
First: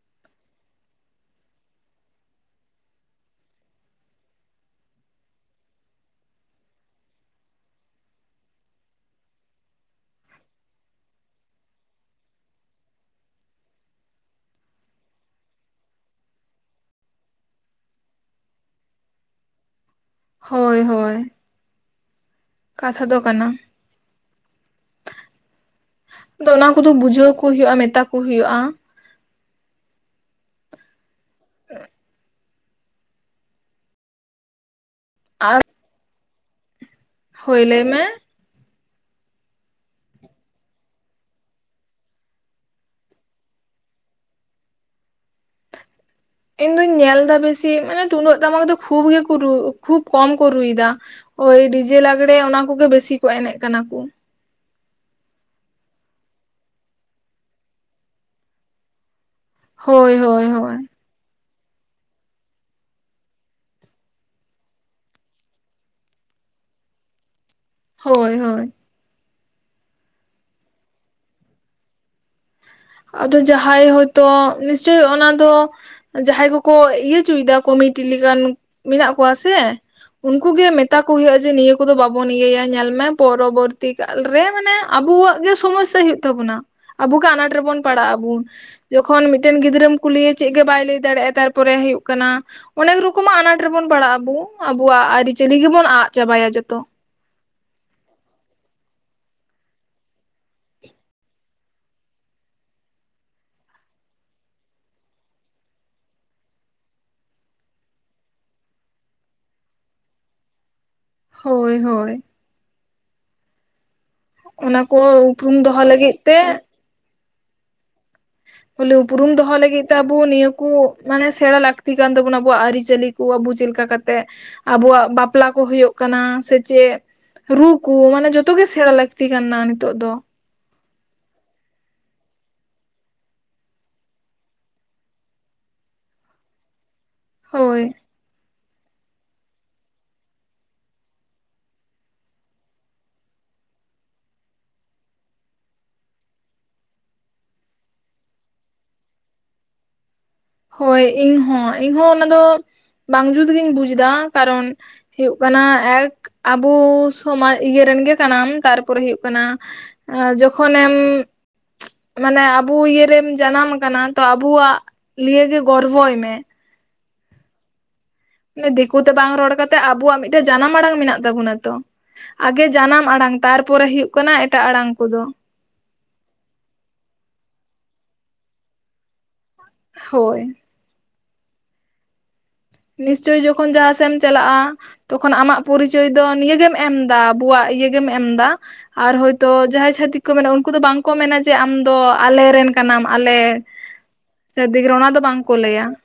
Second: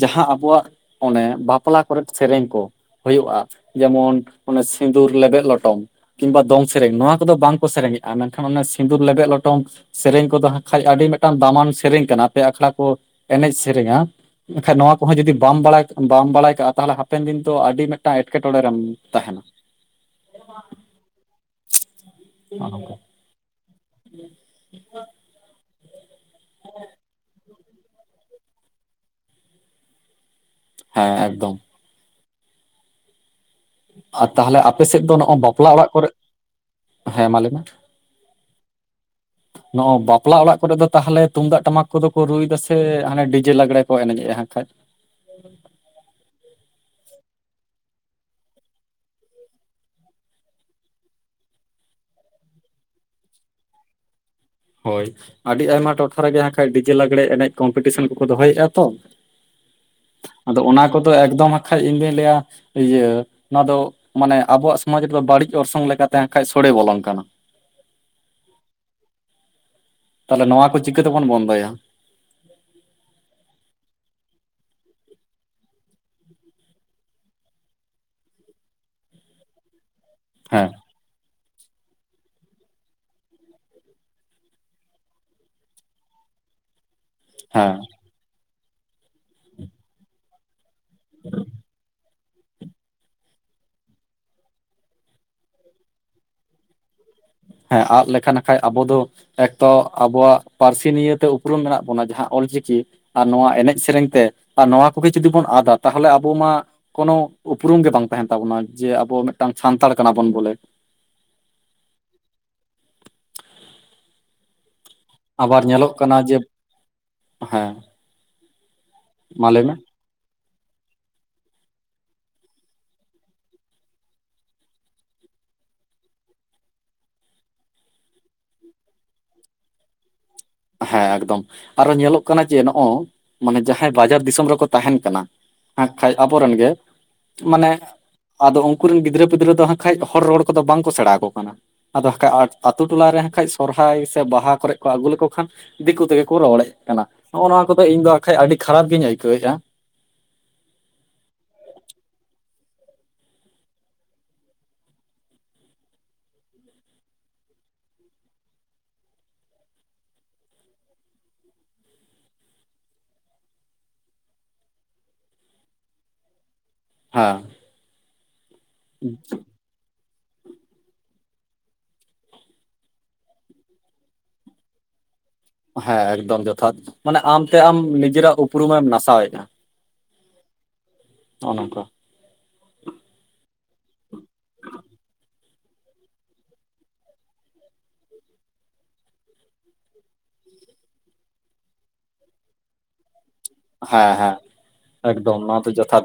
ᱡᱟᱦᱟᱸ ᱟᱵᱚᱣᱟᱜ ᱚᱱᱮ ᱵᱟᱯᱞᱟ ᱠᱚᱨᱮᱫ ᱥᱮᱨᱮᱧ ᱠᱚ ᱦᱩᱭᱩᱜᱼᱟ ᱡᱮᱢᱚᱱ ᱚᱱᱮ ᱥᱤᱸᱫᱩᱨ ᱞᱮᱵᱮᱫ ᱞᱚᱴᱚᱢ ᱠᱤᱝᱵᱟ ᱫᱚᱝ ᱥᱮᱨᱮᱧ ᱱᱚᱣᱟ ᱠᱚᱫᱚ ᱵᱟᱝᱠᱚ ᱥᱮᱨᱮᱧᱮᱜᱼᱟ, ᱢᱮᱱᱠᱷᱟᱱ ᱚᱱᱮ ᱥᱤᱸᱫᱩᱨ ᱞᱮᱵᱮᱫ ᱞᱚᱴᱚᱢ ᱥᱮᱨᱮᱧ ᱠᱚᱫᱚ ᱦᱟᱸᱜ ᱠᱷᱟᱡ ᱟᱹᱰᱤ ᱢᱤᱫᱴᱟᱝ ᱫᱟᱢᱟᱱ ᱥᱮᱨᱮᱧ ᱠᱟᱱᱟ ᱟᱯᱮᱭᱟᱜ ᱟᱠᱷᱲᱟ ᱠᱚ ᱮᱱᱮᱡ ᱥᱮᱨᱮᱧᱟ ᱮᱠᱷᱟᱡ ᱱᱚᱣᱟ ᱠᱚᱦᱚᱸ ᱡᱩᱫᱤ ᱵᱟᱢ ᱵᱟᱲᱟᱭ ᱵᱟᱢ ᱵᱟᱲᱟᱭ ᱠᱟᱜᱼᱟ ᱛᱟᱦᱚᱞᱮ ᱦᱟᱯᱮᱱ ᱫᱤᱱ ᱛ ᱟᱹᱰᱤ ᱢᱤᱫᱴᱟᱝ ᱮᱴᱠᱮᱴᱚᱲᱮ ᱨᱮᱢ ᱛᱟᱦᱮᱱᱟ᱾ ᱦᱳᱭ ᱦᱳᱭ ᱠᱟᱛᱷᱟ ᱫᱚ ᱠᱟᱱᱟ, ᱚᱱᱟ ᱠᱚᱫᱚ ᱵᱩᱡᱷᱟᱹᱣ ᱠᱚ ᱦᱩᱭᱩᱜᱼᱟ ᱢᱮᱛᱟ ᱠᱚ ᱦᱩᱭᱩᱜᱼᱟ᱾ ᱦᱮᱸ ᱮᱠᱫᱚᱢ ᱟᱨ ᱛᱟᱦᱞᱮ ᱟᱯᱮ ᱥᱮᱫ ᱫᱚ ᱱᱚᱜ-ᱚ ᱟᱨ ᱵᱟᱯᱞᱟ ᱚᱲᱟᱜ ᱠᱚᱨᱮᱜ ᱦᱳᱭ ᱞᱟᱹᱭ ᱢᱮ ᱱᱚᱜᱼᱚ ᱵᱟᱯᱞᱟ ᱚᱲᱟᱜ ᱠᱚᱨᱮ ᱫᱚ ᱛᱟᱦᱚᱞᱮ ᱛᱩᱢᱫᱟᱜ ᱴᱟᱢᱟᱠ ᱠᱚᱫᱚ ᱠᱚ ᱨᱩᱭ ᱫᱟ ᱥᱮ ᱦᱟᱱᱮ ᱰᱤᱡᱮ ᱞᱟᱜᱽᱲᱮ ᱠᱚ ᱮᱱᱮᱡᱮᱜᱼᱟ ᱦᱟᱸᱜ ᱠᱷᱟᱡ? ᱤᱧ ᱫᱩᱧ ᱧᱮᱞᱫᱟ ᱵᱮᱥᱤ ᱢᱟᱱᱮ ᱛᱩᱢᱫᱟᱹᱜ ᱴᱟᱢᱟᱠ ᱫᱚ ᱠᱷᱩᱵᱽ ᱜᱮᱠᱚ ᱨᱩ ᱠᱷᱩᱵᱽ ᱠᱚᱢ ᱠᱚ ᱨᱩᱭ ᱫᱟ᱾ ᱦᱳᱭ ᱰᱤᱡᱮ ᱞᱟᱜᱽᱲᱮ ᱚᱱᱟ ᱠᱚᱜᱮ ᱵᱮᱥᱤ ᱠᱚ ᱮᱱᱮᱡ ᱠᱟᱱᱟ ᱠᱚ᱾ ᱦᱳᱭ, ᱟᱹᱰᱤ ᱟᱭᱢᱟ ᱴᱚᱴᱷᱟ ᱨᱮᱜᱮ ᱦᱟᱸᱜ ᱠᱷᱟᱱᱴᱡ ᱰᱤᱡᱮ ᱞᱟᱜᱽᱲᱮ ᱮᱱᱮᱡ ᱠᱚᱢᱯᱤᱴᱤᱥᱮᱱ ᱠᱚᱠᱚ ᱫᱚᱦᱚᱭᱮᱜᱼᱟ ᱛᱚ ᱦᱳᱭ ᱦᱳᱭ ᱟᱫᱚ ᱦᱳᱭ ᱚᱱᱟ ᱠᱚᱫᱚ ᱮᱠᱫᱚᱢ ᱦᱟᱸᱜ ᱠᱷᱟᱡ ᱤᱧᱫᱩᱧ ᱞᱟᱹᱭᱟ ᱤᱭᱟᱹ ᱚᱱᱟ ᱫᱚ ᱢᱟᱱᱮ ᱟᱵᱚᱣᱟᱜ ᱥᱚᱢᱟᱡᱽ ᱨᱮᱫᱚ ᱵᱟᱹᱲᱤᱡ ᱚᱨᱥᱚᱝ ᱞᱮᱠᱟᱛᱟᱮ ᱦᱟᱸᱜ ᱠᱷᱟᱱᱡ ᱥᱳᱲᱮ ᱵᱚᱞᱚᱱ ᱠᱟᱱᱟ᱾ ᱦᱳᱭ ᱦᱳᱭ᱾ ᱛᱟᱦᱚᱞᱮ ᱱᱚᱣᱟ ᱠᱚ ᱪᱤᱠᱟᱹ ᱛᱮᱵᱚᱱ ᱵᱚᱱᱫᱚᱭᱟ? ᱟᱫᱚ ᱡᱟᱦᱟᱸᱭ ᱦᱚᱭᱛᱚ ᱱᱤᱥᱪᱳᱭ ᱚᱱᱟ ᱫᱚ ᱡᱟᱦᱟᱸᱭ ᱠᱚᱠᱚ ᱤᱭᱟᱹ ᱪᱚᱭᱫᱟ ᱠᱚ ᱢᱤᱫᱴᱤᱡ ᱞᱮᱠᱟᱱ ᱢᱮᱱᱟᱜ ᱠᱚᱣᱟ ᱥᱮ ᱩᱱᱠᱩᱜ ᱦᱮᱸ ᱜᱮ ᱢᱮᱛᱟ ᱠᱚ ᱦᱩᱭᱩᱜᱼᱟ ᱡᱮ ᱱᱤᱭᱟᱹ ᱠᱚᱫᱚ ᱵᱟᱵᱚᱱ ᱤᱭᱟᱹᱭᱟ ᱧᱮᱞ ᱢᱮ ᱯᱚᱨᱚᱵᱚᱨᱛᱤ ᱠᱟᱞ ᱨᱮ ᱢᱟᱱᱮ ᱟᱵᱚᱣᱟᱜ ᱜᱮ ᱥᱚᱢᱚᱥᱥᱟ ᱦᱳᱭᱳᱜ ᱛᱟᱵᱚᱱᱟ᱾ ᱟᱵᱚ ᱜᱮ ᱟᱱᱟᱴ ᱦᱮᱸ ᱨᱮᱵᱚᱱ ᱯᱟᱲᱟᱜ ᱟᱵᱚᱱ ᱡᱚᱠᱷᱚᱱ ᱢᱤᱫᱴᱮᱱ ᱜᱤᱫᱽᱨᱟᱹᱢ ᱠᱩᱞᱤᱭᱮ ᱪᱮᱫ ᱜᱮ ᱵᱟᱭ ᱞᱟᱹᱭ ᱫᱟᱲᱮᱭᱟᱜᱼᱟ ᱛᱟᱨᱯᱚᱨᱮ ᱦᱩᱭᱩᱜ ᱠᱟᱱᱟ ᱚᱱᱮᱠ ᱨᱚᱠᱚᱢᱟᱜ ᱟᱱᱟᱴ ᱨᱮᱵᱚᱱ ᱯᱟᱲᱟᱜᱼᱟ ᱟᱵᱩ ᱟᱵᱚᱣᱟᱜ ᱟᱹᱨᱤᱪᱟᱹᱞᱤ ᱜᱮᱵᱚᱱ ᱟᱫ ᱪᱟᱵᱟᱭᱟ ᱡᱚᱛᱚ᱾ ᱦᱮᱸ ᱟᱫ ᱞᱮᱠᱷᱟᱱ ᱠᱷᱟᱡ ᱟᱵᱚ ᱫᱚ ᱮᱠ ᱛᱚ ᱟᱵᱚᱣᱟᱜ ᱯᱟᱹᱨᱥᱤ ᱱᱤᱭᱮᱛᱮ ᱩᱯᱨᱩᱢ ᱢᱮᱱᱟᱜ ᱵᱚᱱᱟ ᱡᱟᱦᱟᱸ ᱚᱞᱪᱤᱠᱤ ᱟᱨ ᱱᱚᱣᱟ ᱮᱱᱮᱡ ᱥᱮᱨᱮᱧ ᱛᱮ ᱟᱨ ᱱᱚᱣᱟ ᱠᱚᱜᱮ ᱡᱩᱫᱤ ᱵᱚᱱ ᱟᱫᱟ ᱛᱟᱦᱚᱞᱮ ᱟᱵᱚ ᱢᱟ ᱠᱳᱱᱳ ᱩᱯᱩᱨᱩᱢ ᱜᱮ ᱵᱟᱝ ᱛᱟᱦᱮᱱ ᱛᱟᱵᱚᱱᱟ ᱡᱮ ᱟᱵᱚ ᱢᱤᱫᱴᱟᱝ ᱥᱟᱱᱛᱟᱲ ᱠᱟᱱᱟ ᱵᱚᱱ ᱵᱚᱞᱮ᱾ ᱦᱳᱭ ᱦᱳᱭ ᱚᱱᱟ ᱠᱚ ᱩᱯᱨᱩᱢ ᱟᱵᱟᱨ ᱫᱚᱦᱚ ᱧᱮᱞᱚᱜ ᱞᱟᱹᱜᱤᱫ ᱠᱟᱱᱟ ᱡᱮ ᱛᱮ ᱦᱮᱸ ᱵᱚᱞᱮ ᱩᱯᱨᱩᱢ ᱢᱟ ᱫᱚᱦᱚ ᱞᱟᱹᱭ ᱢᱮ ᱞᱟᱹᱜᱤᱫ ᱛᱮ ᱟᱵᱚ ᱱᱤᱭᱟᱹ ᱠᱚ ᱢᱟᱱᱮ ᱥᱮᱬᱟ ᱞᱟᱹᱠᱛᱤ ᱠᱟᱱ ᱛᱟᱵᱚᱱᱟ ᱟᱵᱩᱣᱟᱜ ᱟᱹᱨᱤᱪᱟᱹᱞᱤ ᱠᱚ ᱟᱵᱚ ᱪᱮᱫ ᱞᱮᱠᱟ ᱠᱟᱛᱮᱜ ᱟᱵᱚᱣᱟᱜ ᱵᱟᱯᱞᱟ ᱠᱚ ᱦᱩᱭᱩᱜ ᱠᱟᱱᱟ ᱥᱮ ᱪᱮᱫ, ᱨᱩ ᱠᱚ ᱢᱟᱱᱮ ᱡᱷᱚᱛᱚ ᱜᱮ ᱥᱮᱬᱟ ᱞᱟᱹᱠᱛᱤ ᱠᱟᱱᱟ ᱱᱤᱛᱚᱜ ᱫᱚ᱾ ᱦᱮᱸ ᱮᱠᱫᱚᱢ, ᱟᱨᱚ ᱧᱮᱞᱚᱜ ᱠᱟᱱᱟ ᱡᱮ ᱱᱚᱜᱼᱚᱭ ᱢᱟᱱᱮ ᱡᱟᱦᱟᱸᱭ ᱵᱟᱡᱟᱨ ᱫᱤᱥᱚᱢ ᱨᱮᱠᱚ ᱛᱟᱦᱮᱱ ᱠᱟᱱᱟ ᱦᱟᱸᱜ ᱠᱷᱟᱡ ᱟᱵᱚᱨᱮᱱ ᱜᱮ ᱢᱟᱱᱮ ᱦᱳᱭ ᱟᱫᱚ ᱩᱱ ᱠᱩᱨᱮᱱ ᱜᱤᱫᱽᱨᱟᱹ ᱯᱤᱫᱽᱨᱟᱹ ᱫᱚ ᱦᱟᱸᱜ ᱠᱷᱟᱡ ᱦᱚᱲ ᱨᱚᱲ ᱠᱚᱫᱚ ᱵᱟᱝ ᱠᱚ ᱥᱮᱬᱟ ᱟᱠᱚ ᱠᱟᱱᱟ᱾ ᱟᱫᱚ ᱦᱟᱠᱟ ᱟᱛ ᱟᱛᱳ ᱴᱚᱞᱟ ᱨᱮ ᱦᱟᱸᱜ ᱠᱷᱟᱡ ᱥᱚᱨᱦᱟᱭ ᱥᱮ ᱵᱟᱦᱟ ᱠᱚᱨᱮ ᱠᱚ ᱟᱹᱜᱩ ᱞᱮᱠᱚ ᱠᱷᱟᱱ ᱫᱤᱠᱩ ᱛᱮᱜᱮ ᱠᱚ ᱨᱚᱲᱮᱫ ᱠᱟᱱᱟ, ᱱᱚᱜᱼᱚ ᱱᱚᱣᱟ ᱠᱚᱫᱚ ᱤᱧ ᱫᱚ ᱟᱠᱷᱟᱡ ᱟᱹᱰᱤ ᱠᱷᱟᱨᱟᱯ ᱜᱤᱧ ᱟᱹᱭᱠᱟᱹᱣᱮᱫᱼᱟ᱾ ᱦᱳᱭ ᱤᱧᱦᱚ ᱤᱧᱦᱚ ᱚᱱᱟ ᱫᱚ ᱵᱟᱝ ᱡᱩᱛᱜᱤᱧ ᱵᱩᱡᱫᱟ ᱠᱟᱨᱚᱱ ᱦᱩᱭᱩᱜ ᱠᱟᱱᱟ ᱮᱠ ᱟᱵᱚ ᱥᱚᱢᱟᱡᱽ ᱤᱭᱟᱹ ᱨᱮᱱ ᱜᱮ ᱠᱟᱱᱟᱢ ᱛᱟᱨᱯᱚᱨᱮ ᱦᱩᱭᱩᱜ ᱠᱟᱱᱟ ᱡᱚᱠᱷᱚᱱᱮᱢ ᱢᱟᱱᱮ ᱟᱵᱚ ᱤᱭᱟᱹᱨᱮᱢ ᱡᱟᱱᱟᱢ ᱠᱟᱱᱟ ᱛᱚ ᱟᱵᱚᱣᱟᱜ ᱞᱤᱭᱟᱹ ᱜᱮ ᱜᱚᱨᱵᱚᱭ ᱢᱮ ᱦᱚᱸ ᱫᱤᱠᱩᱛᱮ ᱵᱟᱝ ᱨᱚᱲ ᱠᱟᱛᱮᱜ ᱟᱵᱚᱣᱟᱜ ᱢᱤᱫᱴᱮᱱ ᱡᱟᱱᱟᱢ ᱟᱲᱟᱝ ᱢᱮᱱᱟᱜ ᱛᱟᱵᱚᱱᱟ ᱛᱚ ᱟᱜᱮ ᱡᱟᱱᱟᱢ ᱟᱲᱟᱝ ᱛᱟᱨᱯᱚᱨᱮ ᱦᱩᱭᱩᱜ ᱠᱟᱱᱟ ᱮᱴᱟᱜ ᱟᱲᱟᱝ ᱠᱚᱫᱚ ᱦᱮᱸ ᱮᱠᱫᱚᱢ ᱡᱚᱛᱷᱟᱛ ᱢᱟᱱᱮ ᱟᱢᱛᱮ ᱟᱢ ᱱᱤᱡᱮᱨᱟᱜ ᱩᱯᱨᱩᱢᱮᱢ ᱱᱟᱥᱟᱣᱮᱫᱼᱟ ᱦᱳᱭ ᱱᱚᱜᱼᱚ ᱱᱚᱝᱠᱟ ᱱᱤᱥᱪᱳᱭ ᱡᱚᱠᱷᱚᱱ ᱡᱟᱦᱟᱸ ᱥᱮᱫ ᱮᱢ ᱪᱟᱞᱟᱜᱼᱟ ᱛᱚᱠᱷᱚᱱ ᱟᱢᱟᱜ ᱯᱚᱨᱤᱪᱚᱭ ᱫᱚ ᱱᱤᱭᱟᱹᱜᱮᱢ ᱮᱢᱫᱟ ᱟᱵᱚᱣᱟᱜ ᱤᱭᱟᱹ ᱜᱮᱢ ᱮᱢᱫᱟ ᱟᱨ ᱦᱳᱭᱛᱳ ᱡᱟᱦᱟᱸᱭ ᱪᱷᱟᱹᱛᱤᱠ ᱠᱚ ᱢᱮᱱᱟ ᱩᱱᱠᱩ ᱫᱚ ᱵᱟᱝᱠᱚ ᱢᱮᱱᱟ ᱡᱮ ᱟᱢᱫᱚ ᱟᱞᱮᱨᱮ ᱨᱮᱱ ᱠᱟᱱᱟᱢ ᱟᱞᱮ ᱦᱮᱸ ᱦᱮᱸ ᱥᱟᱹᱨᱫᱤᱜᱨᱟᱹ ᱚᱱᱟ ᱫᱚ ᱮᱠᱫᱚᱢ ᱵᱟᱝᱠᱚ ᱱᱚᱣᱟ ᱫᱚ ᱞᱟᱹᱭᱟ ᱡᱚᱛᱷᱟᱛ